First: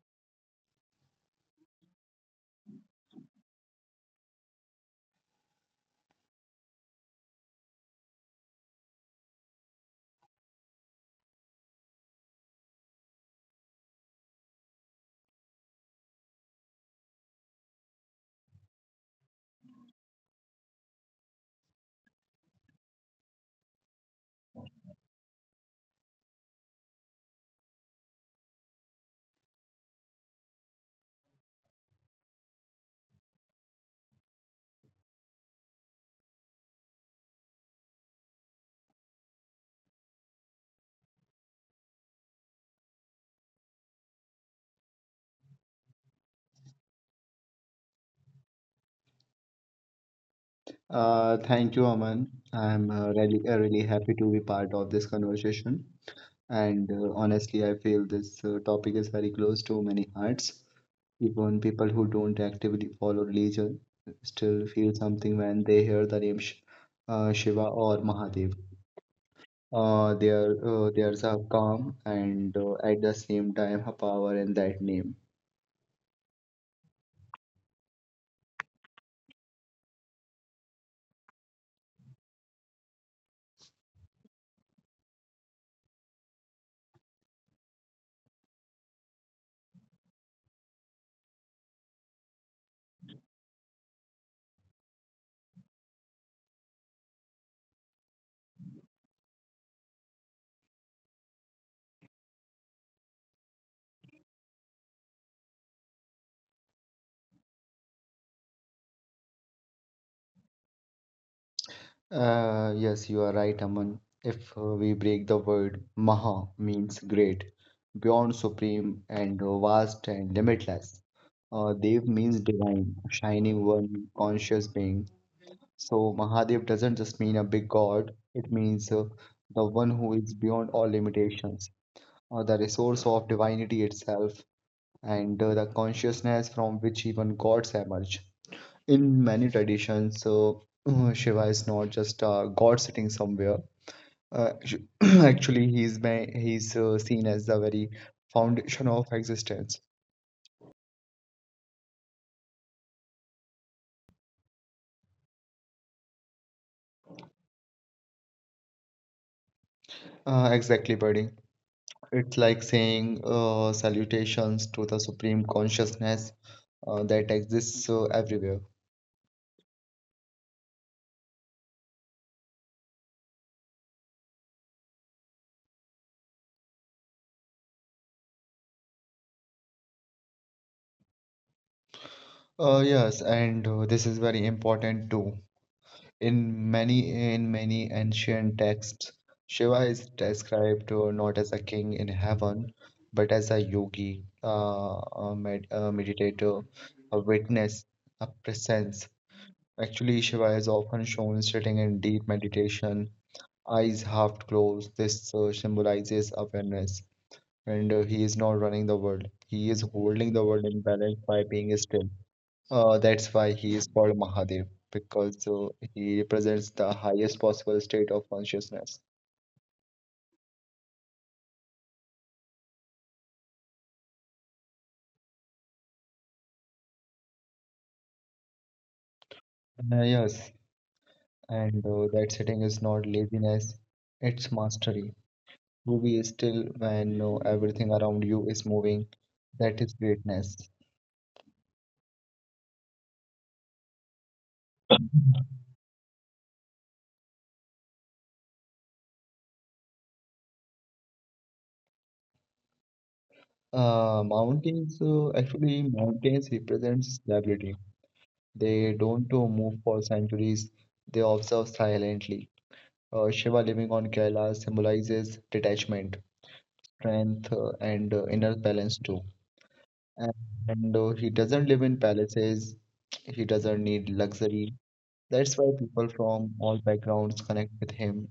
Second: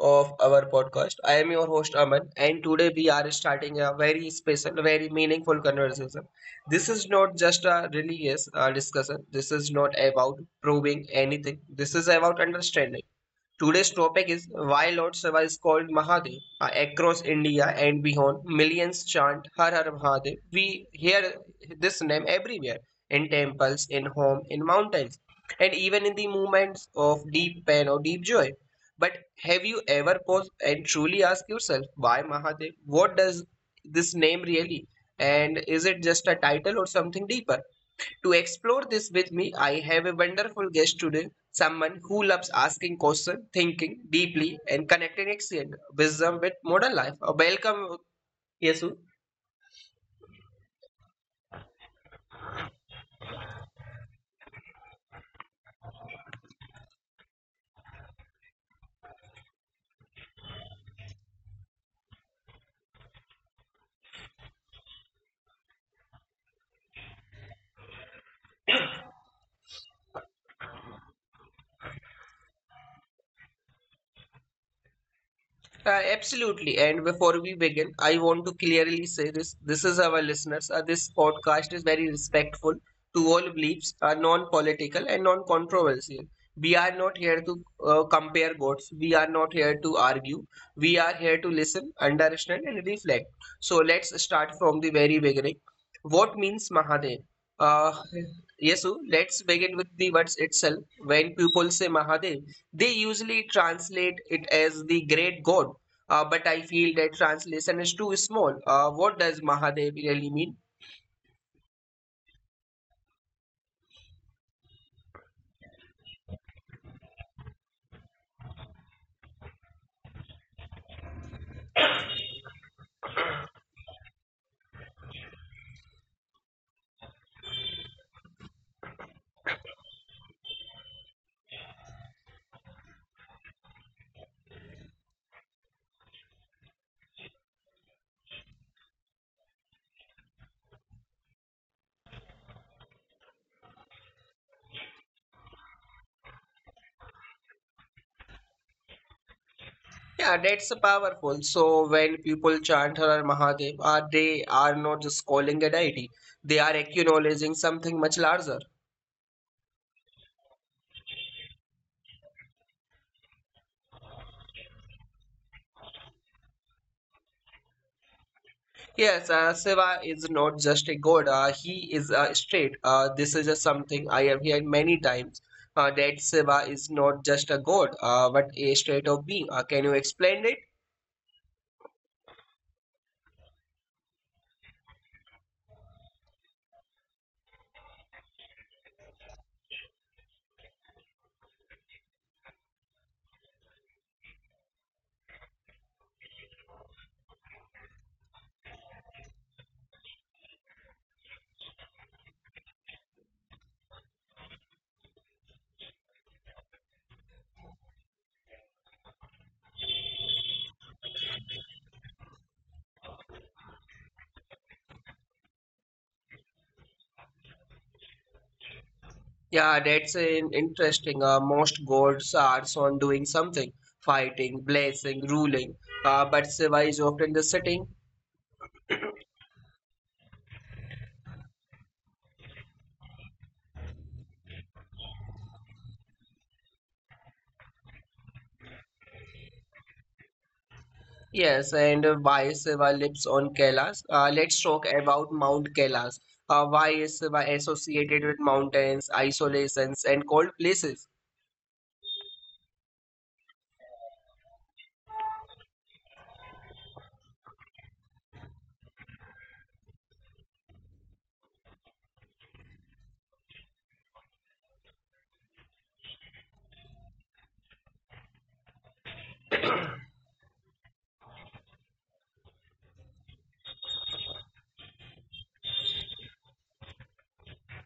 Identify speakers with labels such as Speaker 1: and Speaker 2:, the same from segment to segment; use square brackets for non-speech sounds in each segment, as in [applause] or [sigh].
Speaker 1: of our podcast. I am your host Aman, and today we are starting a very special, very meaningful conversation. This is not just a religious discussion. This is not about proving anything. This is about understanding. Today's topic is why Lord Shiva is called Mahadev. Across India and beyond, millions chant Har Har Mahadev. We hear this name everywhere in temples, in home, in mountains, and even in the moments of deep pain or deep joy. But have you ever paused and truly asked yourself why Mahadev? What does this name really? And is it just a title or something deeper? To explore this with me, I have a wonderful guest today, someone who loves asking questions, thinking deeply, and connecting ancient wisdom with modern life. Welcome, Yesu.
Speaker 2: Thank you, Aman. I'm really happy to be part of this conversation. And honestly, I feel this topic is very close to many hearts. Even people who don't actively follow religion still feel something when they hear the name Shiva or Mahadev. There's a calm and, at the same time, a power in that name.
Speaker 1: Absolutely. And before we begin, I want to clearly say this. This is our listeners. This podcast is very respectful to all beliefs, non-political and non-controversial. We are not here to compare gods. We are not here to argue. We are here to listen, understand, and reflect. So let's start from the very beginning. What means Mahadev? Uh, Yesu, let's begin with the words itself. When people say Mahadev, they usually translate it as the great God. But I feel that translation is too small. What does Mahadev really mean?
Speaker 2: Yes, you are right, Aman. If we break the word, Maha means great, beyond, supreme, and vast and limitless. Dev means divine, shining one, conscious being. So Mahadev doesn't just mean a big god, it means the one who is beyond all limitations, the resource of divinity itself, and the consciousness from which even gods emerge in many traditions. So [clears throat] Shiva is not just a god sitting somewhere. Uh, actu- [clears throat] actually, he's seen as the very foundation of existence.
Speaker 1: Yeah, that's powerful. So when people chant Har Har Mahadev, they are not just calling a deity. They are acknowledging something much larger.
Speaker 2: Exactly, buddy. It's like saying salutations to the supreme consciousness that exists everywhere.
Speaker 1: Yes, Shiva is not just a god. He is straight. This is just something I have heard many times. That Shiva is not just a god, but a state of being. Can you explain it?
Speaker 2: Yes, and this is very important too. In many ancient texts, Shiva is described not as a king in heaven, but as a yogi, a meditator, a witness, a presence. Actually, Shiva is often shown sitting in deep meditation, eyes half closed. This symbolizes awareness, and he is not running the world. He is holding the world in balance by being still. That's why he is called Mahadev, because he represents the highest possible state of consciousness.
Speaker 1: Yeah, that's an interesting. Most gods are on doing something, fighting, blessing, ruling. But Shiva is often just sitting.
Speaker 2: Yes, and that setting is not laziness, it's mastery. To be still when everything around you is moving, that is greatness.
Speaker 1: Yes, and why is Shiva lives on Kailas? Let's talk about Mount Kailas. Why is Shiva associated with mountains, isolations, and cold places?
Speaker 2: Mountains represent stability. They don't move for centuries, they observe silently. Shiva living on Kailash symbolizes detachment, strength, and inner balance too. And, and he doesn't live in palaces, he doesn't need luxury. That's why people from all backgrounds connect with him,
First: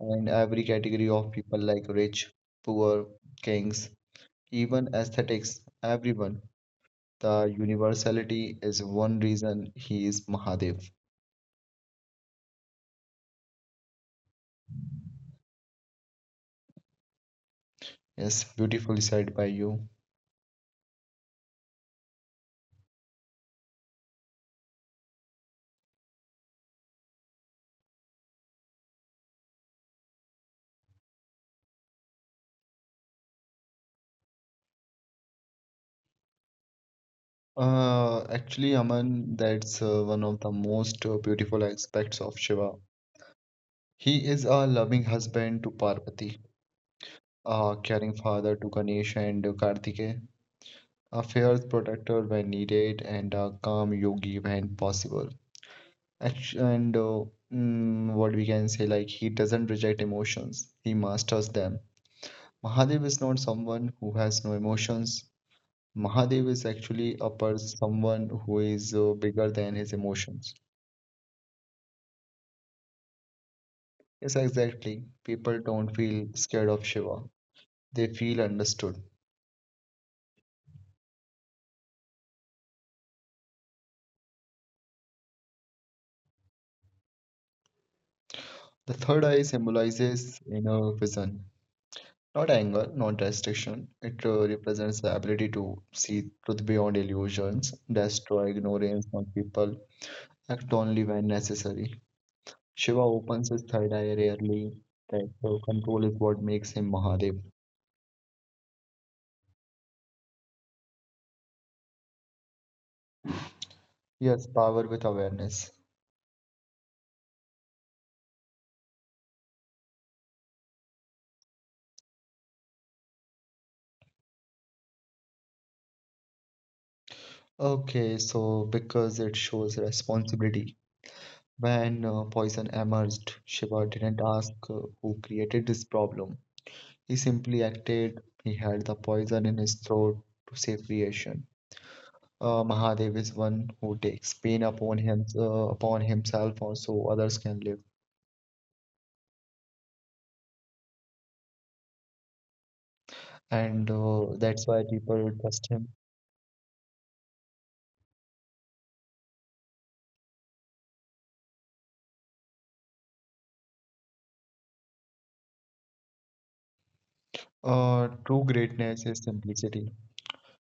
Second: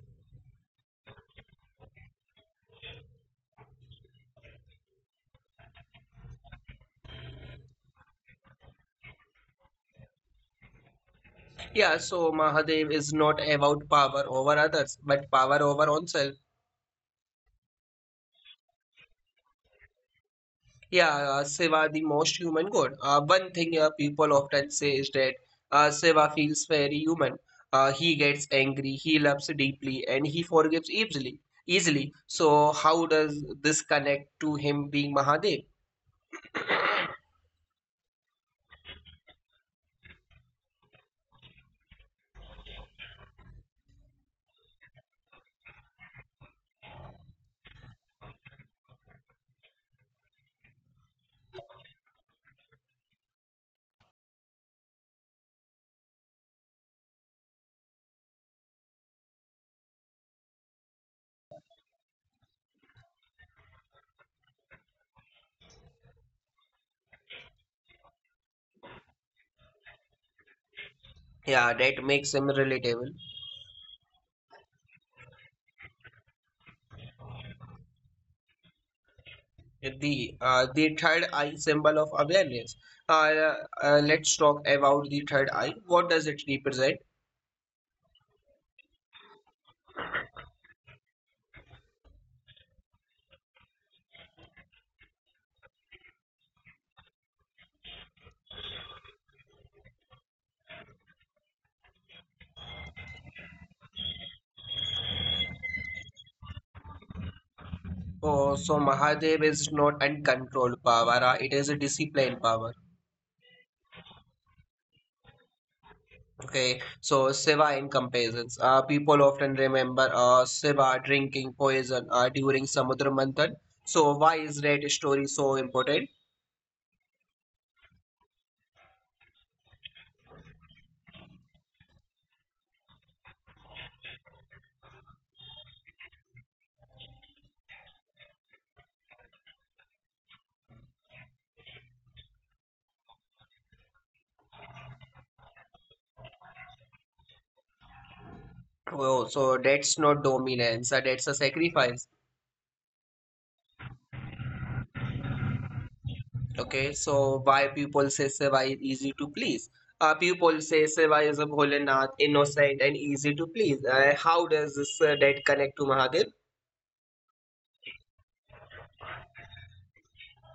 Speaker 2: and every category of people, like rich, poor, kings, even aesthetics, everyone. The universality is one reason he is Mahadev.
Speaker 1: Yeah, so Mahadev is not about power over others, but power over oneself.
Speaker 2: Yes, beautifully said by you.
Speaker 1: Yeah, Shiva, the most human god. One thing people often say is that Shiva feels very human. He gets angry, he loves deeply, and he forgives easily. Easily. So, how does this connect to him being Mahadev?
Speaker 2: Aman, that's one of the most beautiful aspects of Shiva. He is a loving husband to Parvati, a caring father to Ganesh and Kartikeya, a fierce protector when needed, and a calm yogi when possible. Act- And uh, what we can say, like, he doesn't reject emotions, he masters them. Mahadev is not someone who has no emotions. Mahadev is actually a person, someone who is bigger than his emotions.
Speaker 1: Yeah, that makes him relatable.
Speaker 2: Yes, exactly. People don't feel scared of Shiva, they feel understood.
Speaker 1: The third eye symbol of awareness. Uh, let's talk about the third eye. What does it represent?
Speaker 2: The third eye symbolizes inner vision, not anger, not restriction. It represents the ability to see truth beyond illusions, destroy ignorance on people, act only when necessary. Shiva opens his third eye rarely. That control is what makes him Mahadev.
Speaker 1: Oh, so Mahadev is not uncontrolled power. It is a disciplined power.
Speaker 2: Yes, power with awareness.
Speaker 1: Okay, so Shiva in comparisons. People often remember Shiva drinking poison during Samudra Manthan. So why is that story so important?
Speaker 2: Okay, so because it shows responsibility. When poison emerged, Shiva didn't ask who created this problem. He simply acted. He had the poison in his throat to save creation. Mahadev is one who takes pain upon upon himself, so others can live,
Speaker 1: Oh, so that's not dominance. That's a sacrifice.
Speaker 2: and that's why people trust him.
Speaker 1: Okay, so why people say Shiva is easy to please? People say Shiva is a Bholenath, innocent and easy to please. How does this that connect to Mahadev?
Speaker 2: True greatness is simplicity.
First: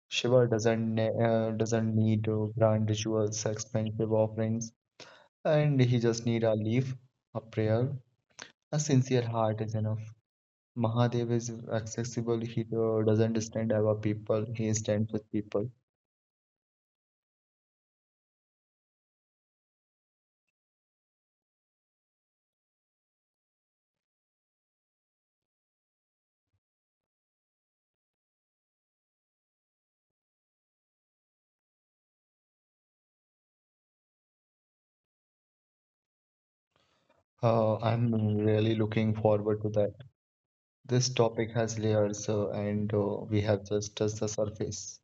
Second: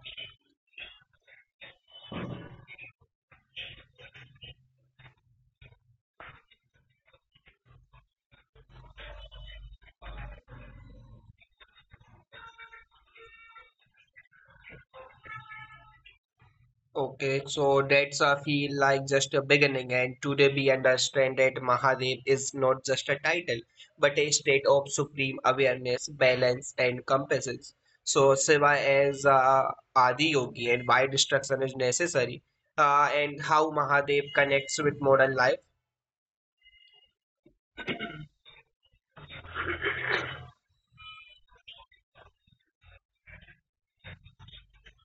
Speaker 2: Shiva doesn't need grand rituals, expensive offerings, and he just need a leaf, a prayer, a sincere heart is enough. Mahadev is accessible. He doesn't stand above people. He stands with people.
Speaker 1: Okay, so that's I feel like just a beginning, and today we understand that Mahadev is not just a title, but a state of supreme awareness, balance, and compassion. So Shiva is Adi Yogi, and why destruction is necessary, and how Mahadev connects with modern life.
Speaker 2: I'm really looking forward to that. This topic has layers, and we have just touched the surface.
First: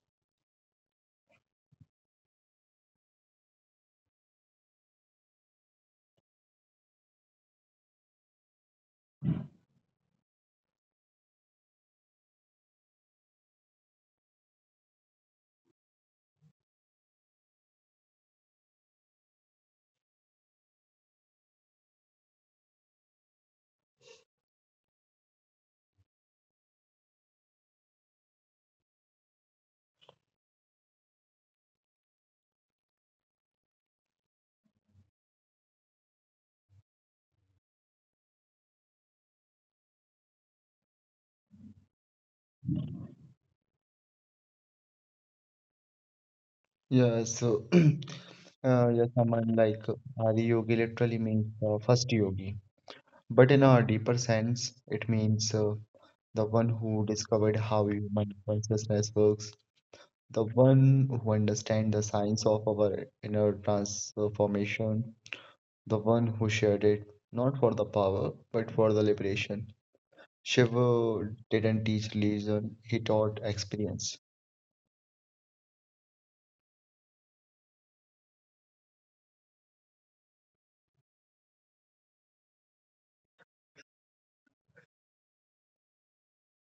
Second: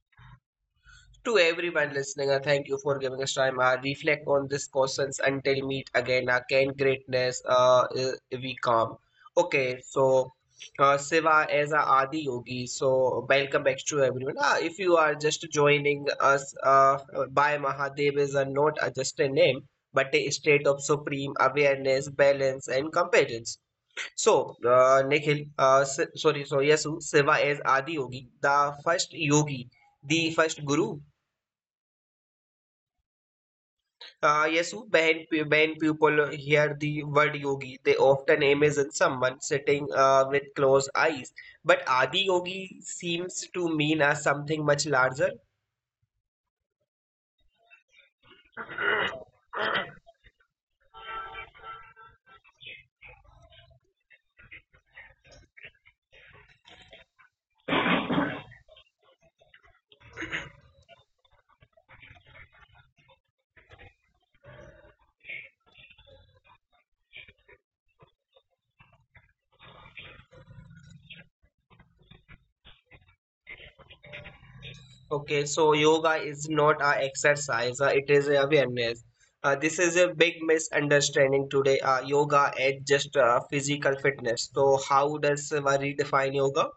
Speaker 1: To everyone listening, thank you for giving us time. Reflect on these questions until meet again. Can greatness be calm? Okay, so Siva as a Adi Yogi. So welcome back to everyone. If you are just joining us, by Mahadev is a, not a, just a name, but a state of supreme awareness, balance, and competence. So, so Yasu, Siva as Adi yogi, the first guru. When people hear the word yogi, they often imagine someone sitting with closed eyes. But Adi Yogi seems to mean something much larger.
Speaker 2: Yeah, so [clears throat] yes, someone like Adi Yogi literally means first yogi, but in a deeper sense, it means the one who discovered how human consciousness works, the one who understands the science of our inner transformation, the one who shared it not for the power but for the liberation. Shiva didn't teach religion, he taught experience.
Speaker 1: Okay, so yoga is not a exercise, it is a awareness. This is a big misunderstanding today. Yoga is just physical fitness. So, how does one redefine yoga?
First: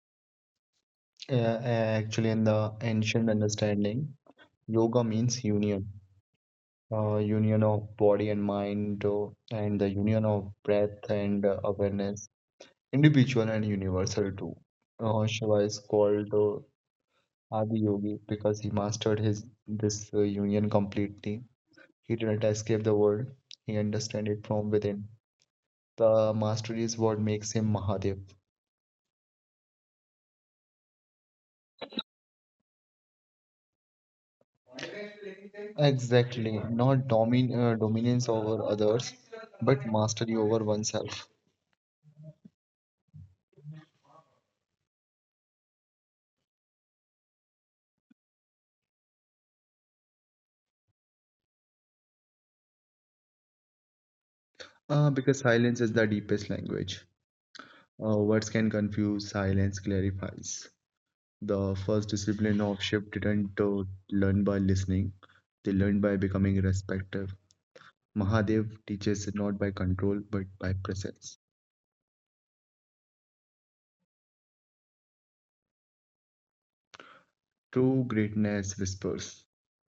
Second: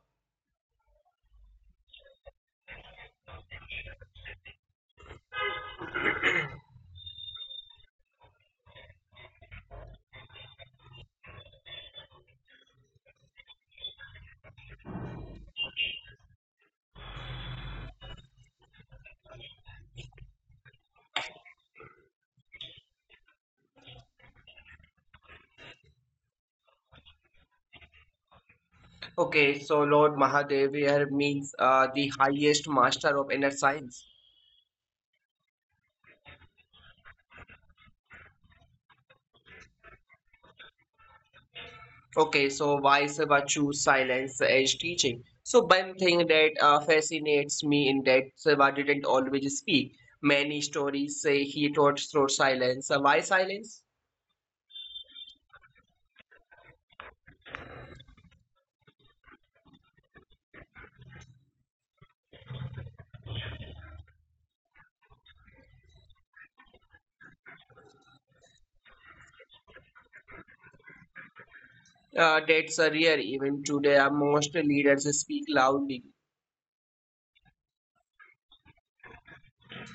Speaker 2: In the ancient understanding, yoga means union, union of body and mind, and the union of breath and awareness, individual and universal too. Shiva is called Adi Yogi because he mastered his this union completely. He didn't escape the world; he understood it from within. The mastery is what makes him Mahadev.
Speaker 1: Okay, so Lord Mahadev here means the highest master of inner science.
Speaker 2: Exactly, not dominance over others, but mastery over oneself.
Speaker 1: Okay, so why Seva choose silence as teaching? So one thing that fascinates me in that Seva didn't always speak. Many stories say he taught through silence. Why silence?
Speaker 2: Because silence is the deepest language. Words can confuse, silence clarifies. The first discipline of shift didn't learn by listening, they learned by becoming respective. Mahadev teaches not by control but by presence.
Speaker 1: That's a rare even today. Most leaders speak loudly.
Speaker 2: True greatness whispers.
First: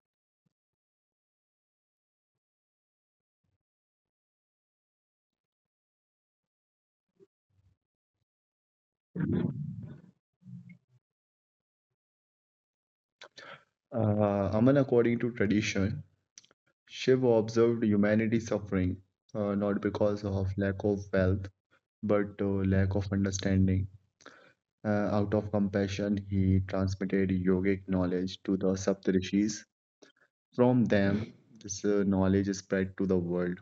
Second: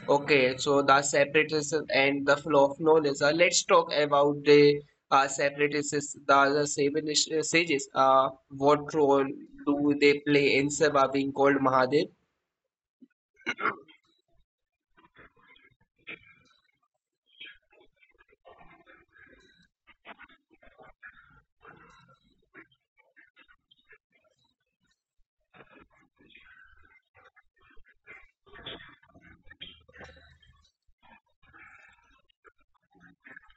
Speaker 1: Okay, so the separatism and the flow of knowledge. Let's talk about the separatists, the seven sages. What role do they play in Seva being called Mahadev?
Speaker 2: Aman, according to tradition, Shiva observed humanity suffering not because of lack of wealth but lack of understanding. Out of compassion, he transmitted yogic knowledge to the Saptarishis. From them, this knowledge is spread to the world.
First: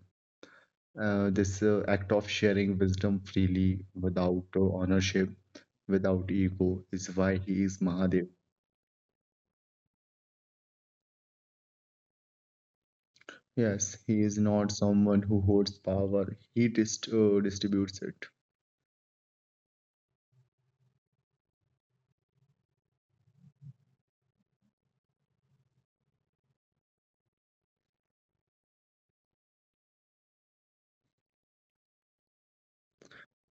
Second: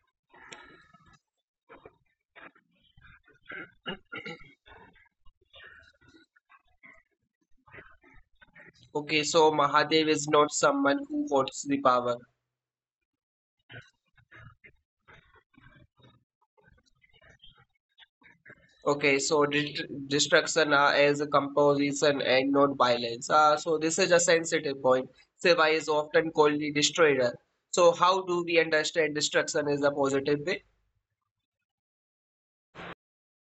Speaker 2: This act of sharing wisdom freely, without ownership, without ego, is why he is Mahadev.
Speaker 1: Okay, so Mahadev is not someone who wants the power.
Speaker 2: Yes, he is not someone who holds power, he distributes it.
Speaker 1: Okay, so dest destruction as a composition and not violence. So this is a sensitive point. Shiva is often called the destroyer. So how do we understand destruction is a positive way?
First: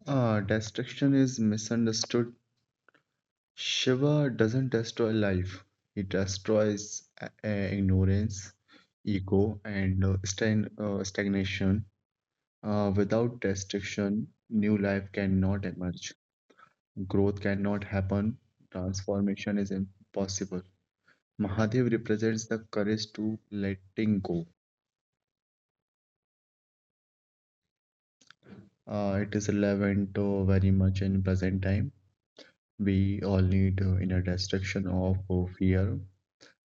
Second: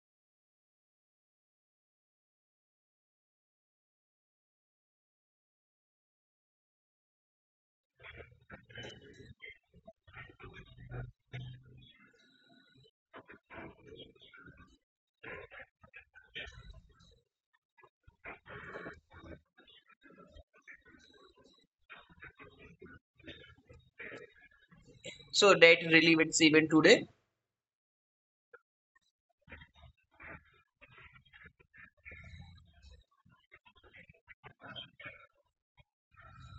Speaker 2: Ah, destruction is misunderstood. Shiva doesn't destroy life, it destroys ignorance, ego, and stagnation. Without destruction, new life cannot emerge, growth cannot happen, transformation is impossible. Mahadev represents the courage to letting go.
Speaker 1: So that relevance even today.
Speaker 2: It is relevant very much in present time. We all need inner destruction of fear,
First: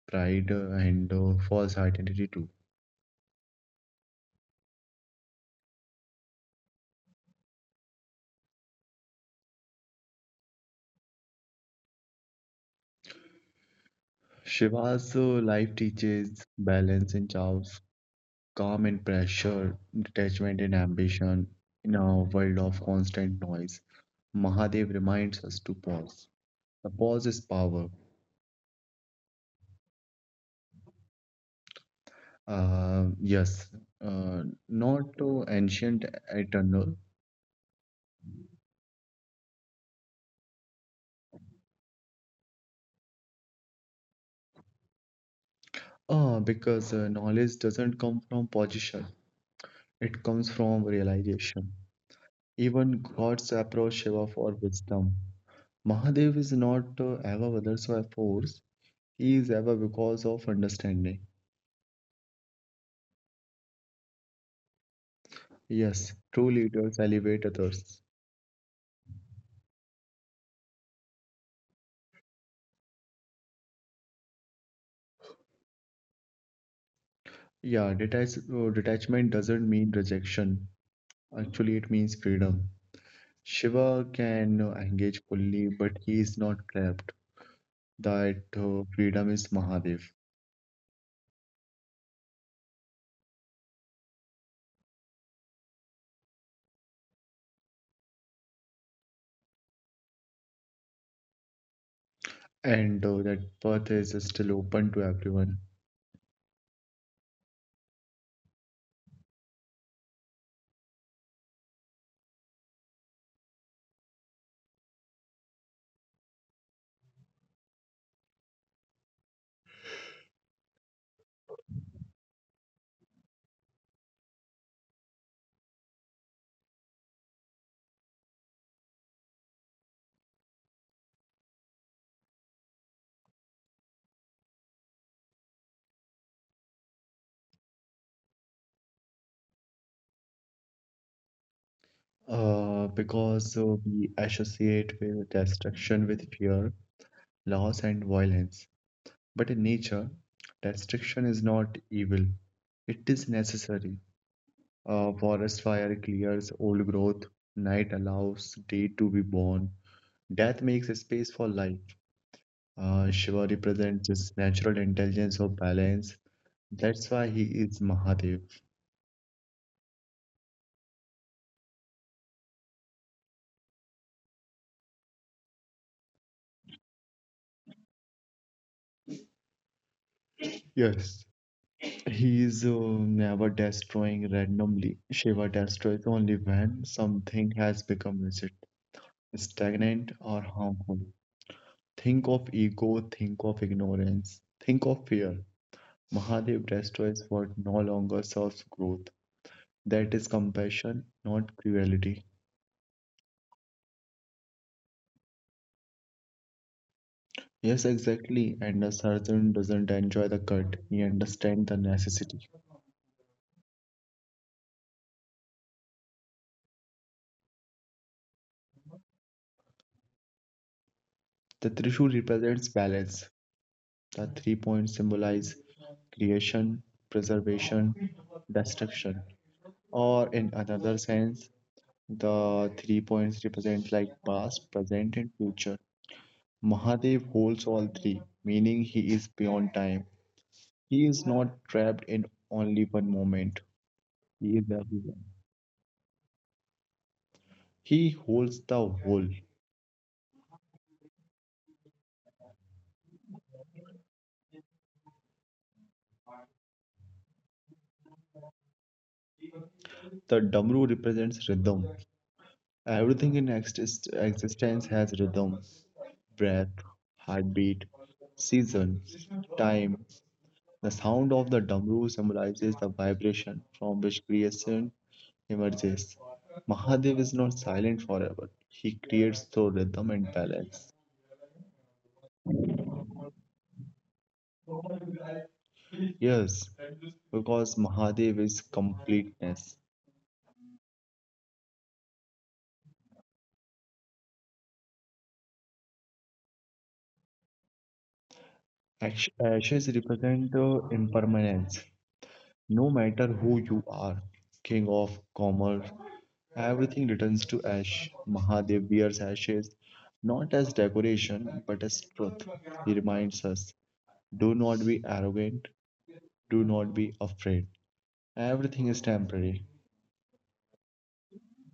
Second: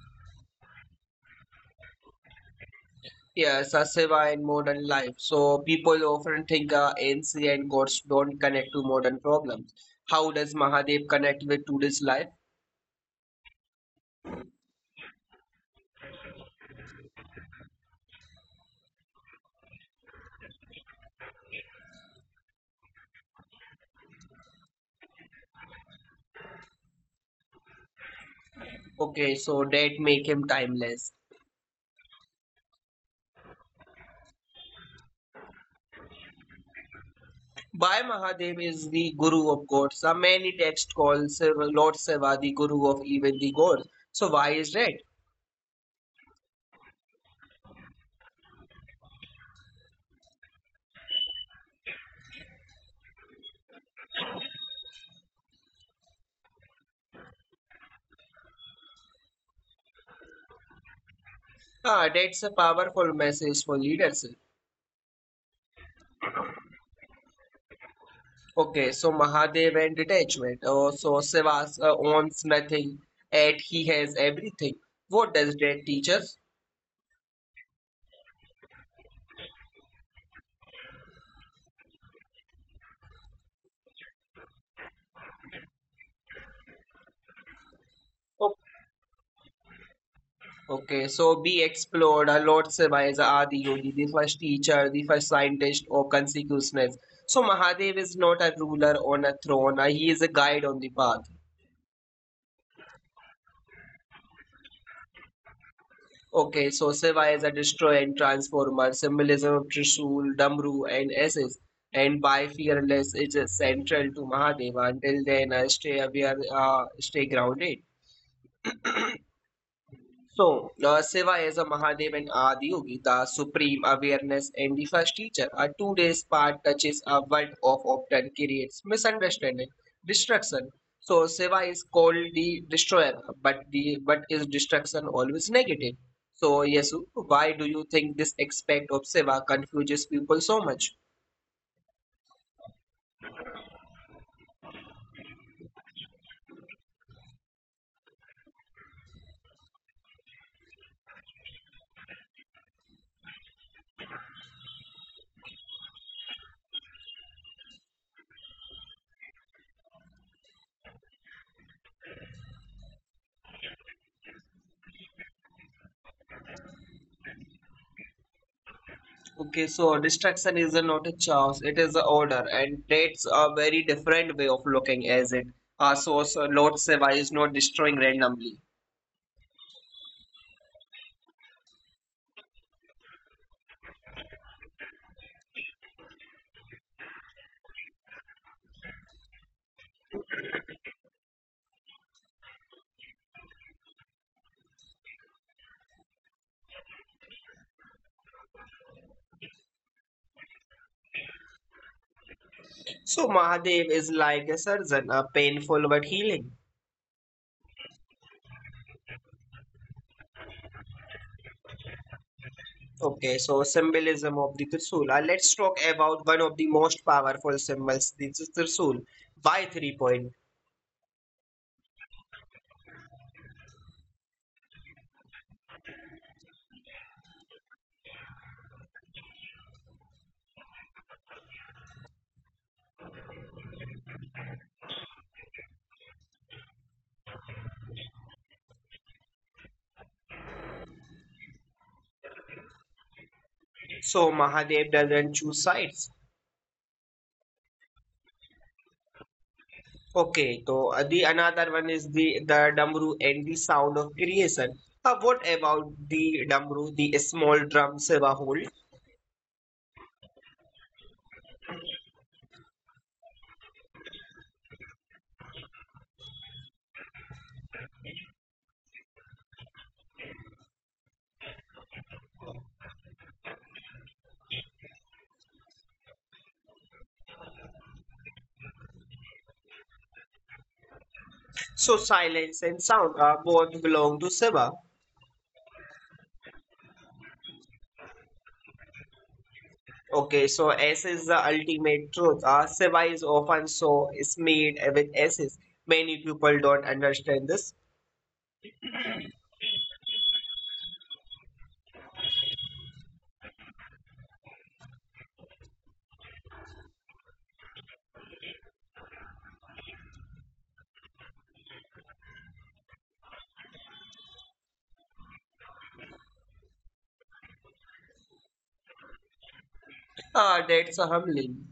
Speaker 2: pride, and false identity too.
Speaker 1: Yes, Shiva in modern life. So people often think ancient gods don't connect to modern problems. How does Mahadev connect with today's life?
Speaker 2: Shiva's life teaches balance in chaos, calm in pressure, detachment in ambition. In a world of constant noise, Mahadev reminds us to pause. The pause is power.
Speaker 1: Okay, so that make him timeless.
Speaker 2: Yes, uh, not ancient, eternal.
Speaker 1: Bhai Mahadev is the guru of gods. There many texts call Siva, Lord Shiva, the guru of even the gods. So why is that?
Speaker 2: Because knowledge doesn't come from position, it comes from realization. Even gods approach Shiva for wisdom. Mahadev is not ever others by force, is ever because of understanding.
Speaker 1: Ah, that's a powerful message for leadership.
Speaker 2: Yes, true leaders elevate others.
Speaker 1: Okay, so Mahadev and detachment. Oh, so Shiva owns nothing, yet he has everything. What does that teach us?
Speaker 2: Detachment doesn't mean rejection. Actually, it means freedom. Shiva can engage fully, but he is not trapped. That
Speaker 1: O-
Speaker 2: freedom is Mahadev,
Speaker 1: Okay, so be explored. Our Lord Shiva is Adi Yogi, the first teacher, the first scientist of consciousness. So Mahadev is not a ruler on a throne. He is a guide on the path.
Speaker 2: and that path is still open to everyone.
Speaker 1: Okay, so Shiva is a destroying transformer, symbolism of Trishul, Damru, and Aces, and by fearless is central to Mahadeva. Until then, stay aware, stay grounded. So, Siva is a Mahadev and Adi Yogi, the supreme awareness and the first teacher. A 2 days part touches a world of often creates misunderstanding, destruction. So, Seva is called the destroyer, but is destruction always negative? So, Yesu, why do you think this aspect of Seva confuses people so much?
Speaker 2: Because We associate with destruction with fear, loss, and violence. But in nature, restriction is not evil. It is necessary. A forest fire clears old growth, night allows day to be born, death makes a space for life. Shiva represents this natural intelligence of balance. That's why he is Mahadev.
Speaker 1: Okay, so distraction is a not a chance, it is a order, and that's a very different way of looking as it. So, Lord Shiva is not destroying randomly.
Speaker 2: Yes, he is never destroying randomly. Shiva destroys only when something has become rigid, stagnant, or harmful. Think of ego, think of ignorance, think of fear. Mahadev destroys what no longer serves growth. That is compassion, not cruelty.
Speaker 1: So Mahadev is like a surgeon, a painful but healing.
Speaker 2: Yes, exactly. And the surgeon doesn't enjoy the cut, he understands the necessity.
Speaker 1: Okay, so symbolism of the Tirsul. Let's talk about one of the most powerful symbols, the Tirsul, by 3 point.
Speaker 2: The Trishul represents balance. The three points symbolize creation, preservation, destruction. Or in another sense, the three points represent like past, present, and future. Mahadev holds all three, meaning he is beyond time. He is not trapped in only one moment.
Speaker 1: So
Speaker 2: He is
Speaker 1: Mahadev
Speaker 2: everyone.
Speaker 1: doesn't choose sides.
Speaker 2: He holds the whole.
Speaker 1: Okay, so the another one is the damru and the sound of creation. What about the damru, the small drum seva hole?
Speaker 2: The Damru represents rhythm. Everything in existence has rhythm: breath, heartbeat, season, time. The sound of the Damru symbolizes the vibration from which creation emerges. Mahadev is not silent forever, he creates through rhythm and balance.
Speaker 1: So silence and sound both belong to seva.
Speaker 2: Yes, because Mahadev is completeness.
Speaker 1: Okay, so S is the ultimate truth. Seva is often so is made with S's. Many people don't understand this.
Speaker 2: Ashes represent the impermanence. No matter who you are, king of commerce, everything returns to ash. Mahadev wears ashes not as decoration but as truth. He reminds us, do not be arrogant, do not be afraid. Everything is temporary,
Speaker 1: That's a humbling.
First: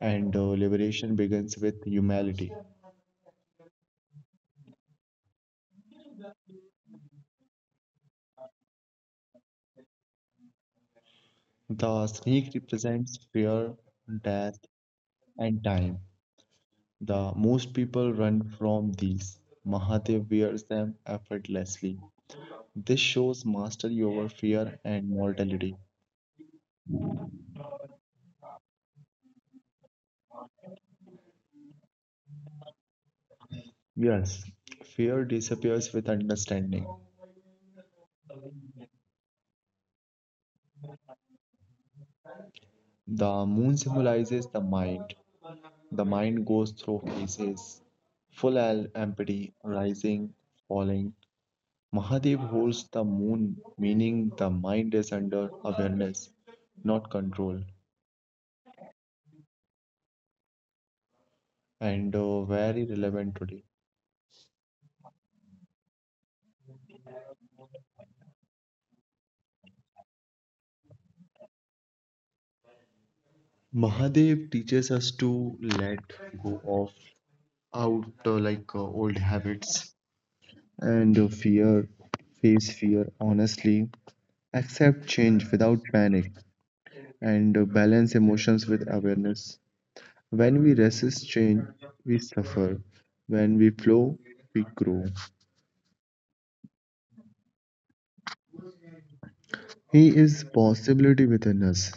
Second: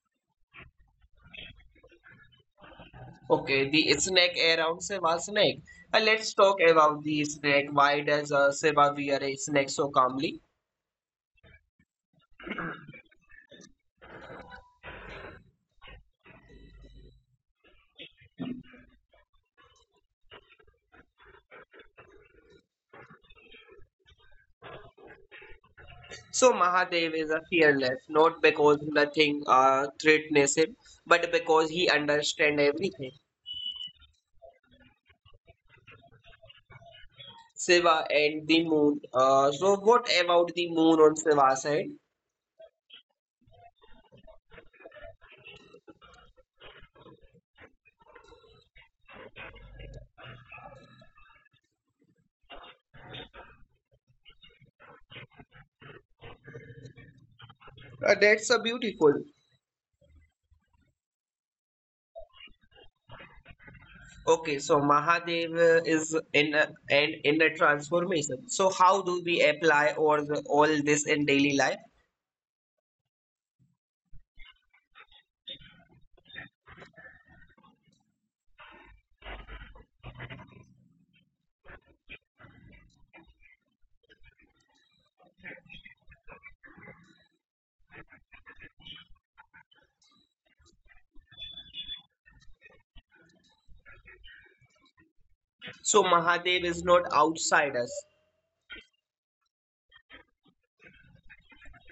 Speaker 2: and liberation begins with humility.
Speaker 1: Okay, the snake around seva snake. Let's talk about the snake. Why does seva wear a snake so calmly?
Speaker 2: The snake represents fear, death, and time. The most people run from these. Mahadev wears them effortlessly. This shows mastery over fear and mortality.
Speaker 1: So Mahadev is a fearless, not because nothing threatens him, but because he understands everything.
Speaker 2: Yes, fear disappears with understanding.
Speaker 1: Shiva and the moon. So what about the moon on Shiva's side?
Speaker 2: The moon symbolizes the mind. The mind goes through phases: empty, rising, falling. Mahadev holds the moon, meaning the mind is under awareness, not control,
Speaker 1: That's a beautiful.
Speaker 2: and very relevant today.
Speaker 1: Okay, so Mahadev is in a transformation. So how do we apply all this in daily life?
Speaker 2: Mahadev teaches us to let go of out like old habits and fear, face fear honestly, accept change without panic, and balance emotions with awareness. When we resist change, we suffer. When we flow, we grow.
Speaker 1: So Mahadev is not outside us.
Speaker 2: He is possibility within us,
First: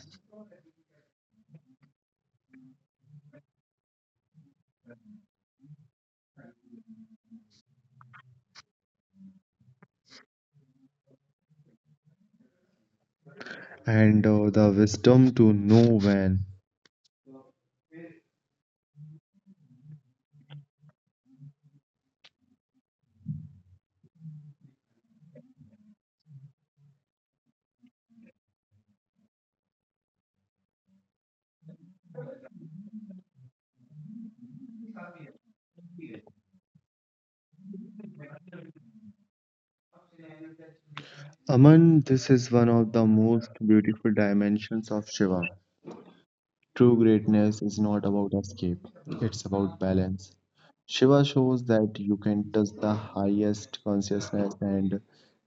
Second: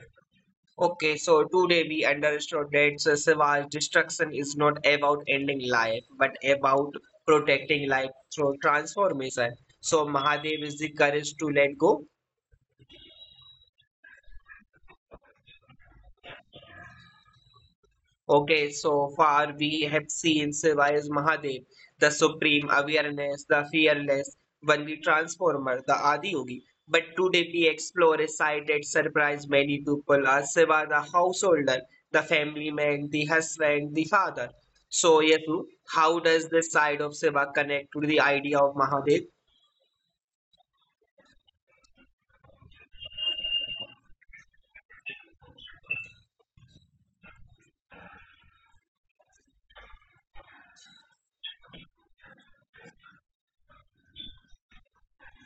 Speaker 1: Okay, so today we understood that so savage destruction is not about ending life, but about protecting life through transformation. So Mahadev is the courage to let go.
Speaker 2: and the wisdom to know when.
Speaker 1: Okay, so far we have seen Shiva as Mahadev, the supreme awareness, the fearless, only transformer, the Adi Yogi. But today we explore a side that surprised many people as Shiva, the householder, the family man, the husband, the father. So, Yetu, how does this side of Shiva connect to the idea of Mahadev?
Speaker 2: Aman, this is one of the most beautiful dimensions of Shiva. True greatness is not about escape, it's about balance. Shiva shows that you can touch the highest consciousness and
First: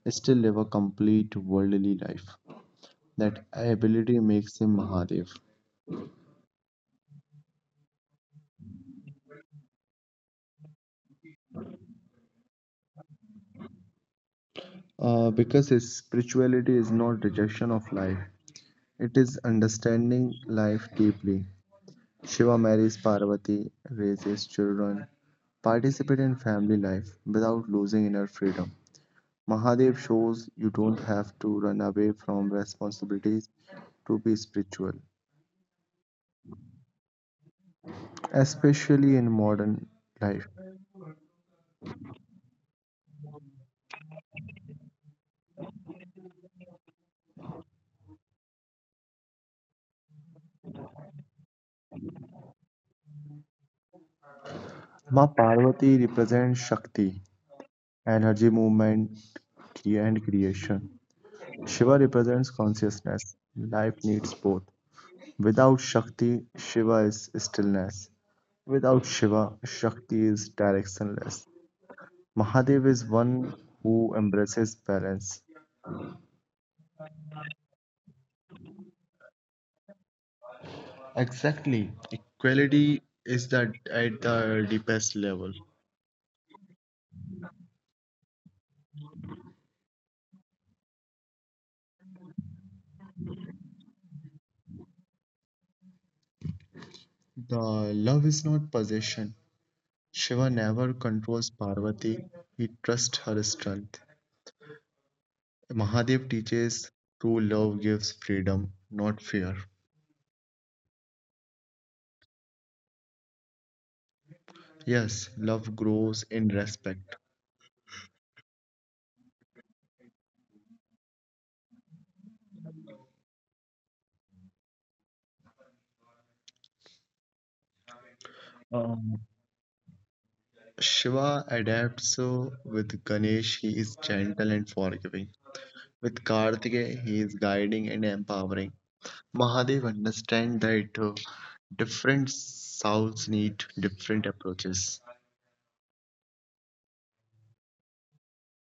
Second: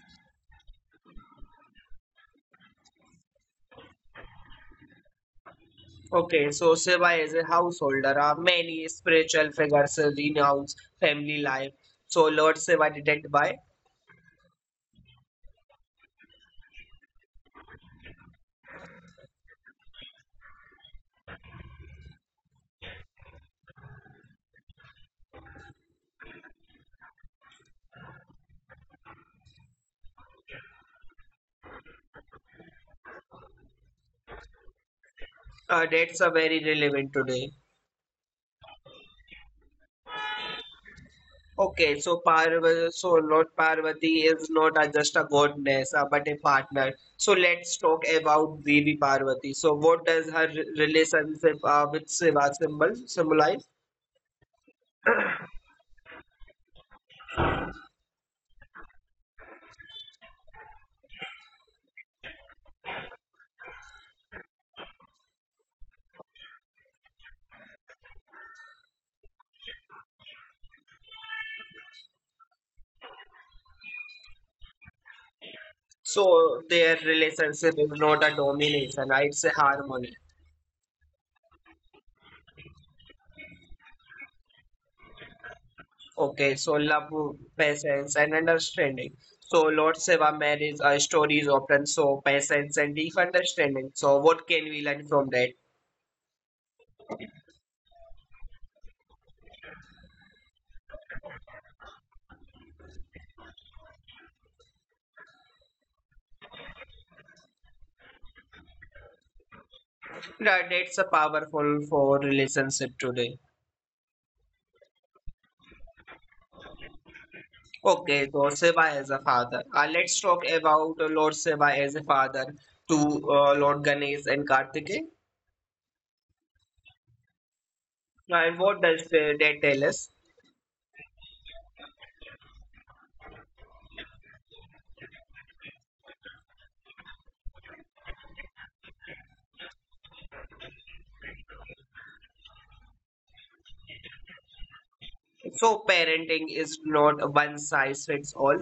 Speaker 2: still live a complete worldly life. That ability makes him Mahadev.
Speaker 1: Okay, so Shiva is a householder. Many spiritual figures renounce family life. So Lord Shiva didn't buy.
Speaker 2: Because his spirituality is not rejection of life, it is understanding life deeply. Shiva marries Parvati, raises children, participates in family life without losing inner freedom. Mahadev shows you don't have to run away from responsibilities to be spiritual,
Speaker 1: That's a very relevant today.
Speaker 2: especially in modern life.
Speaker 1: Okay, so Parvati, so Lord Parvati is not a, just a goddess, but a partner. So let's talk about Devi Parvati. So what does her relationship with Shiva symbolize?
Speaker 2: Ma Parvati represents Shakti, energy, movement, and creation. Shiva represents consciousness. Life needs both. Without Shakti, Shiva is stillness. Without Shiva, Shakti is directionless. Mahadev is one who embraces balance.
Speaker 1: So their relationship is not a domination, it's a harmony.
Speaker 2: Exactly. Equality is that at the deepest level.
Speaker 1: Okay, so love, patience, and understanding. So Lord Shiva marriage stories often show patience and deep understanding. So what can we learn from that?
Speaker 2: The love is not possession. Shiva never controls Parvati. He trusts her strength. Mahadev teaches true love gives freedom, not fear.
Speaker 1: Right, it's a powerful for relationship today.
Speaker 2: Yes, love grows in respect.
Speaker 1: Okay, Lord Shiva as a father. Let's talk about Lord Shiva as a father to Lord Ganesh and Kartikeya. And what does
Speaker 2: Um,
Speaker 1: that tell us?
Speaker 2: Shiva adapts with Ganesh, he is gentle and forgiving. With Kartikeya, he is guiding and empowering. Mahadev understand that different souls need different approaches.
Speaker 1: So, parenting is not a one size fits all.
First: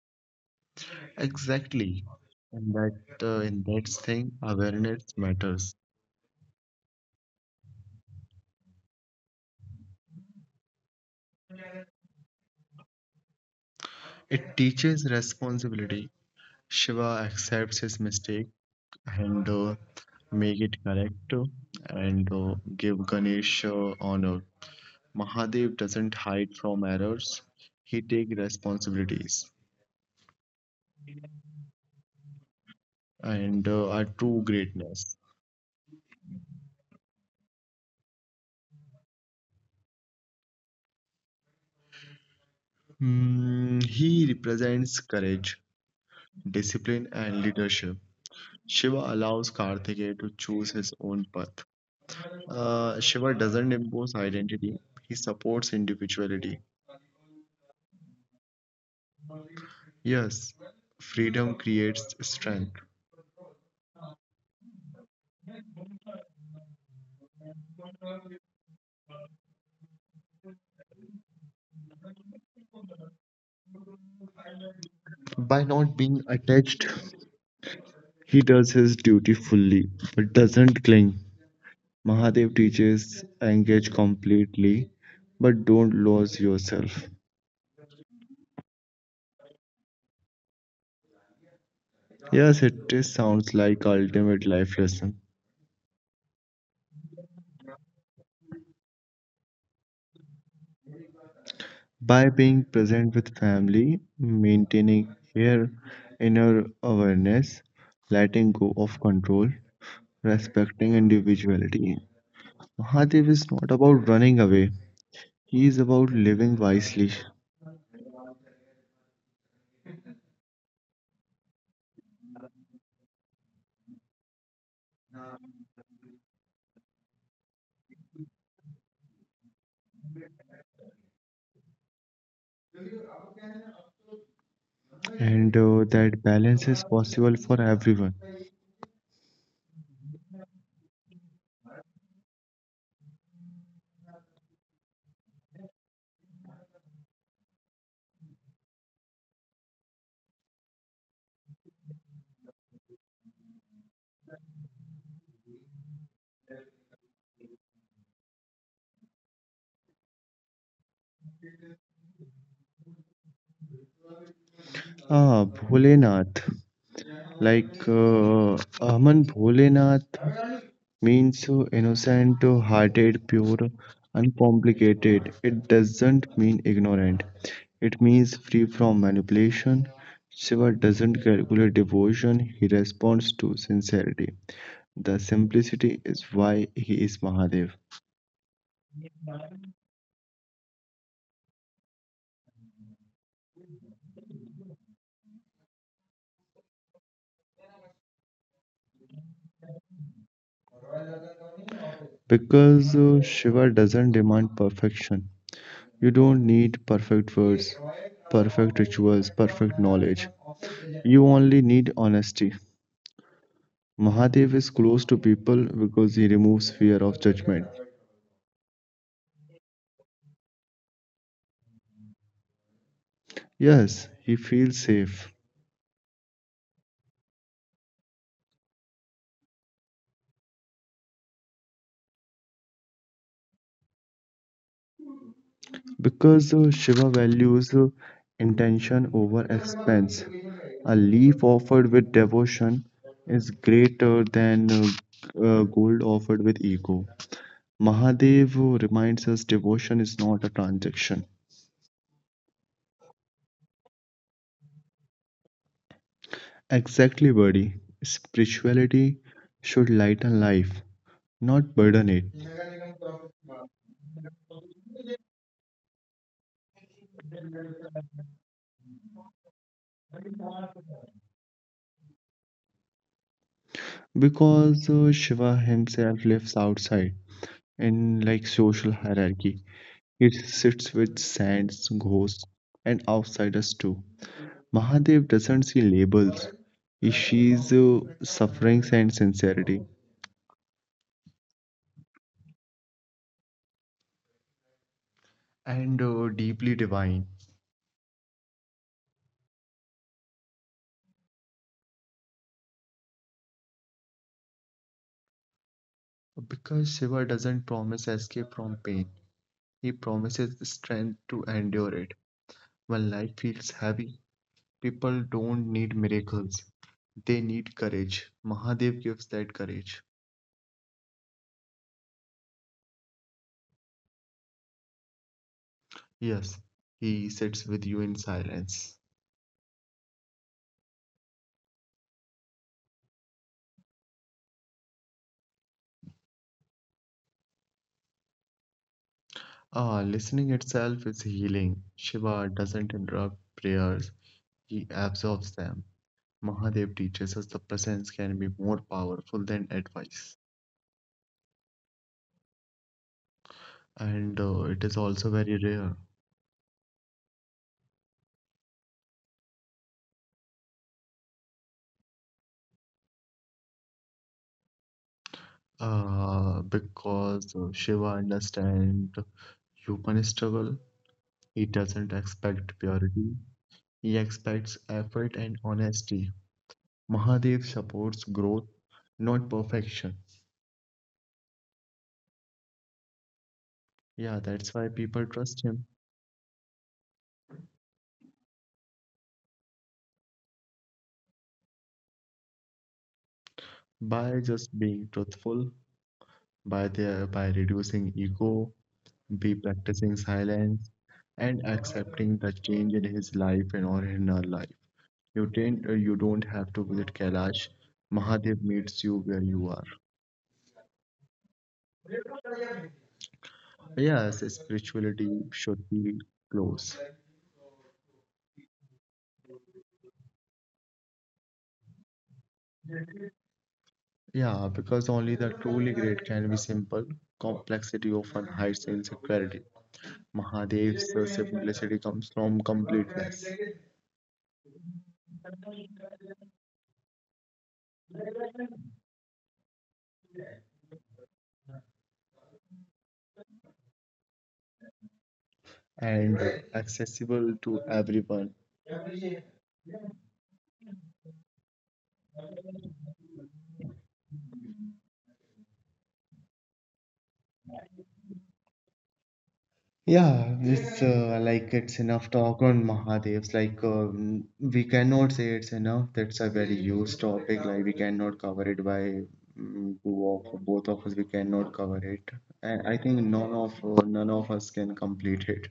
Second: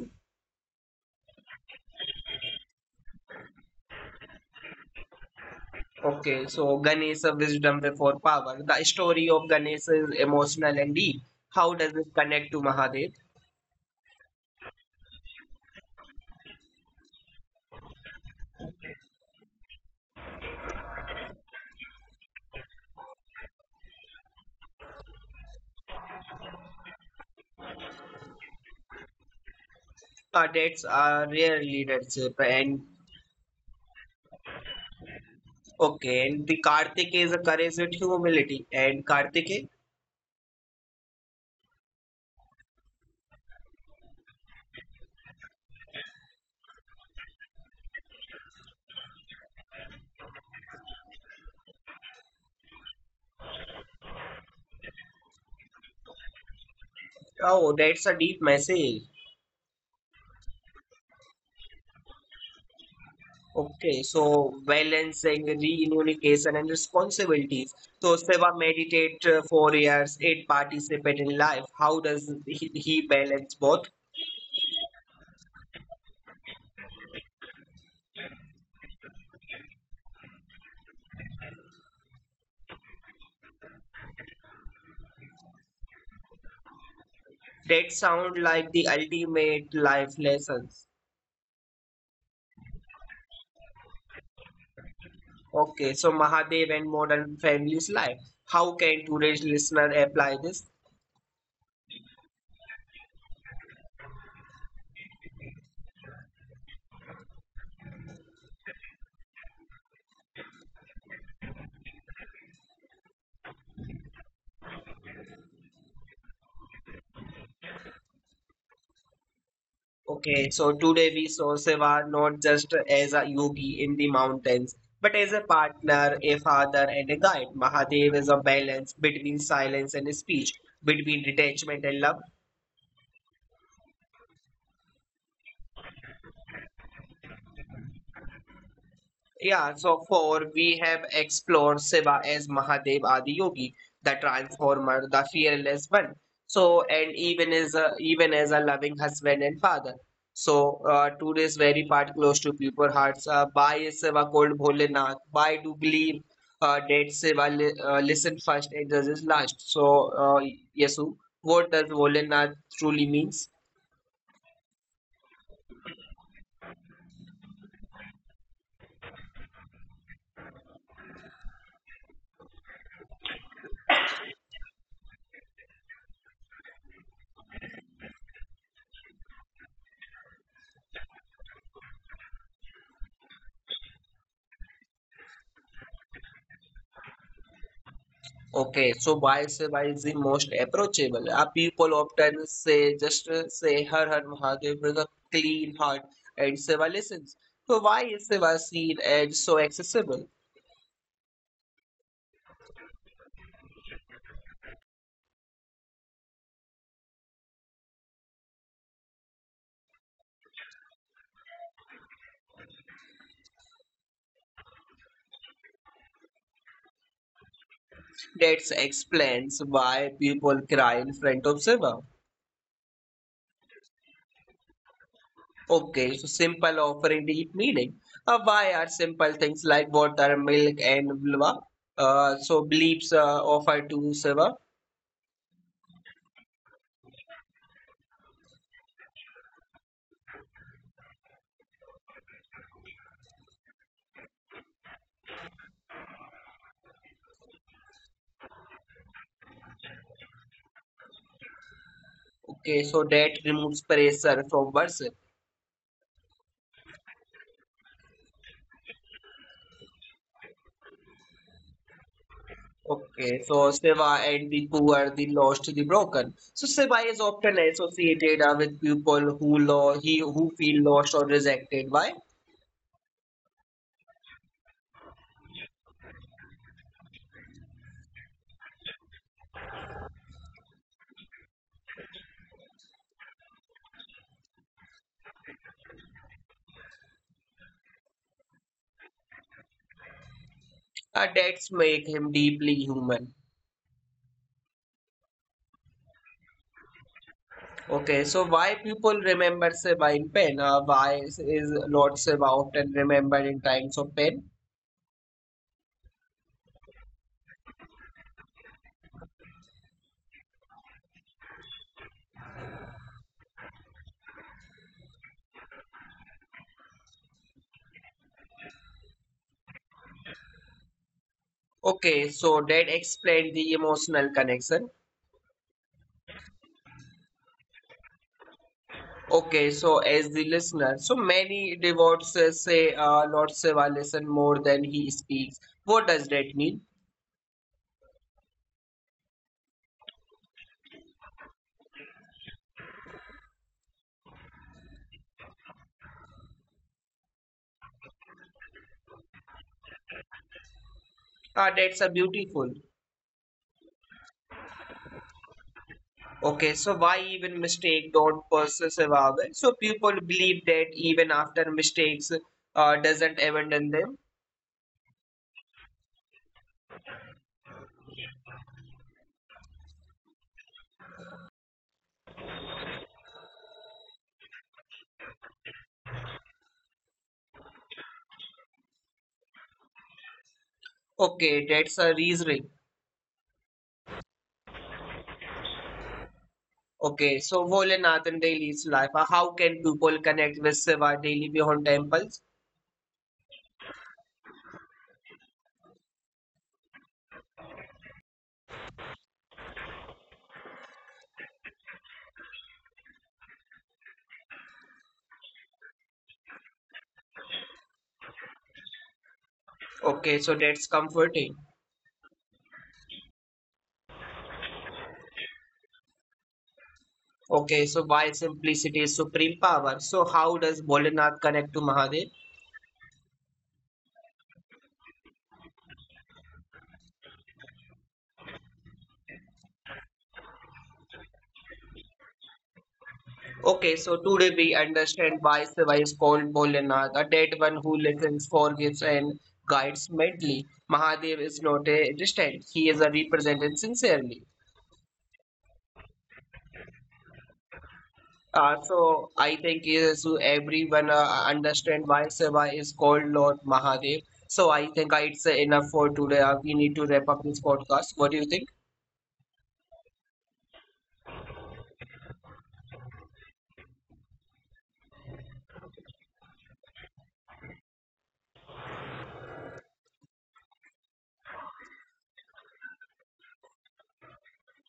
Speaker 2: Exactly. And that in that thing, awareness matters.
Speaker 1: Okay, so Ganesh of wisdom before power. The story of Ganesh is emotional and deep. How does it connect to Mahadev?
Speaker 2: It teaches responsibility. Shiva accepts his mistake and make it correct and give Ganesh honor. Mahadev doesn't hide from errors. He take responsibilities
Speaker 1: That's rarely read. And
Speaker 2: and are true greatness.
Speaker 1: okay, and the Kartik is a courage with humility, and Kartik,
Speaker 2: Hmm, he represents courage, discipline, and leadership. Shiva allows Kartikeya to choose his own path. Shiva doesn't impose identity, he supports individuality.
Speaker 1: oh, that's a deep message.
Speaker 2: Yes, freedom creates strength.
Speaker 1: Okay, so balancing reunification and responsibilities. So Seva meditate 4 years, eight participate in life. How does he balance both?
Speaker 2: By not being attached, he does his duty fully but doesn't cling. Mahadev teaches engage completely but don't lose yourself.
Speaker 1: That sound like the ultimate life lessons.
Speaker 2: Yes, it is, sounds like ultimate life lesson.
Speaker 1: Okay, so Mahadev and modern families life. How can today's listener apply this?
Speaker 2: By being present with family, maintaining your inner awareness, letting go of control, respecting individuality. Mahadev is not about running away, he is about living wisely,
Speaker 1: Okay, so today we saw Shiva not just as a yogi in the mountains, but as a partner, a father, and a guide. Mahadev is a balance between silence and speech, between detachment and love.
Speaker 2: and that balance is possible for everyone.
Speaker 1: Yeah, so for we have explored Shiva as Mahadev Adiyogi, the transformer, the fearless one. So and even as a loving husband and father. So to this very part close to people hearts, why is Shiva called Bholenath? Why do believe that Shiva li listen first and judges last? So Yesu, what does Bholenath truly means?
Speaker 2: Ah, Bholenath, like Aman Bholenath means so innocent, hearted, pure, uncomplicated. It doesn't mean ignorant. It means free from manipulation. Shiva doesn't calculate devotion, he responds to sincerity. The simplicity is why he is Mahadev.
Speaker 1: Okay, so why say why is the most approachable? People often say Har Har Mahadev with a clean heart and Seva listens. So why is Seva seen as so accessible?
Speaker 2: Because Shiva doesn't demand perfection. You don't need perfect words, perfect rituals, perfect knowledge. You only need honesty. Mahadev is close to people because he removes fear of judgment.
Speaker 1: That explains why people cry in front of Seva.
Speaker 2: Yes, he feels safe.
Speaker 1: Okay, so simple offering deep meaning. Why are simple things like water, milk, and vulva so beliefs offered to Seva?
Speaker 2: Because Shiva values intention over expense. A leaf offered with devotion is greater than gold offered with ego. Mahadev reminds us devotion is not a transaction.
Speaker 1: Okay, so that removes pressure from worship.
Speaker 2: Exactly, buddy. Spirituality should lighten life, not burden it.
Speaker 1: Okay, so Seva and the poor, the lost, the broken. So Seva is often associated with people who lo he who feel lost or rejected. Why?
Speaker 2: Because Shiva himself lives outside in like social hierarchy. It sits with saints, ghosts, and outsiders too. Mahadev doesn't see labels, he sees sufferings and sincerity,
Speaker 1: Debts make him deeply human.
Speaker 2: and deeply divine.
Speaker 1: Okay, so why people remember Seva in pain? Why is Lord Seva often remembered in times of pain?
Speaker 2: Because Shiva doesn't promise escape from pain, he promises strength to endure it. When life feels heavy, people don't need miracles, they need courage. Mahadev gives that courage.
Speaker 1: Okay, so that explained the emotional connection.
Speaker 2: Yes, he sits with you in silence.
Speaker 1: Okay, so as the listener, so many devotees say Lord Seva listen more than he speaks. What does that mean?
Speaker 2: Ah, listening itself is healing. Shiva doesn't interrupt prayers, he absorbs them. Mahadev teaches us the presence can be more powerful than advice.
Speaker 1: Ah, that's a beautiful.
Speaker 2: And it is also very rare.
Speaker 1: Okay, so why even mistake don't persevere? So people believe that even after mistakes, doesn't abandon them.
Speaker 2: Because Shiva understands human struggle. He doesn't expect purity, he expects effort and honesty. Mahadev supports growth, not perfection.
Speaker 1: Okay, that's a reasoning.
Speaker 2: Yeah, that's why people trust him
Speaker 1: Okay, so Volanathan Daily's life. How can people connect with Shiva daily beyond temples?
Speaker 2: by just being truthful by their by reducing ego, be practicing silence and accepting the change in his life and or in her life. You don't have to visit Kailash. Mahadev meets you where you are.
Speaker 1: Okay, so that's comforting.
Speaker 2: Yes, spirituality should be close.
Speaker 1: Okay, so why simplicity is supreme power? So how does Volanath connect to Mahadev?
Speaker 2: Yeah, because only the truly great can be simple. Complexity often hides insecurity. Mahadev's simplicity comes from completeness
Speaker 1: Okay, so today we understand why Shiva is called Bholenath, a dead one who listens, forgives, and guides mentally. Mahadev is not a distant, he is a represented sincerely.
Speaker 2: and accessible to everyone.
Speaker 1: So I think is so everyone understand why Shiva is called Lord Mahadev. So I think it's enough for today. We need to wrap up this podcast. What do you think?
Speaker 2: Yeah, this like it's enough talk on Mahadevs. Like we cannot say it's enough. That's a very huge topic. Like we cannot cover it by two of both of us. We cannot cover it. And I think none of us can complete it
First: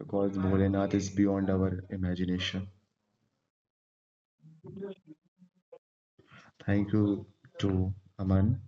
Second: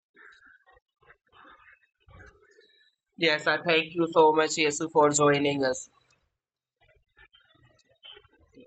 Speaker 2: because Bholenath is beyond our imagination.
Speaker 1: Yes, I thank you so much, Yesu, for joining us.
Speaker 2: Thank you to Aman.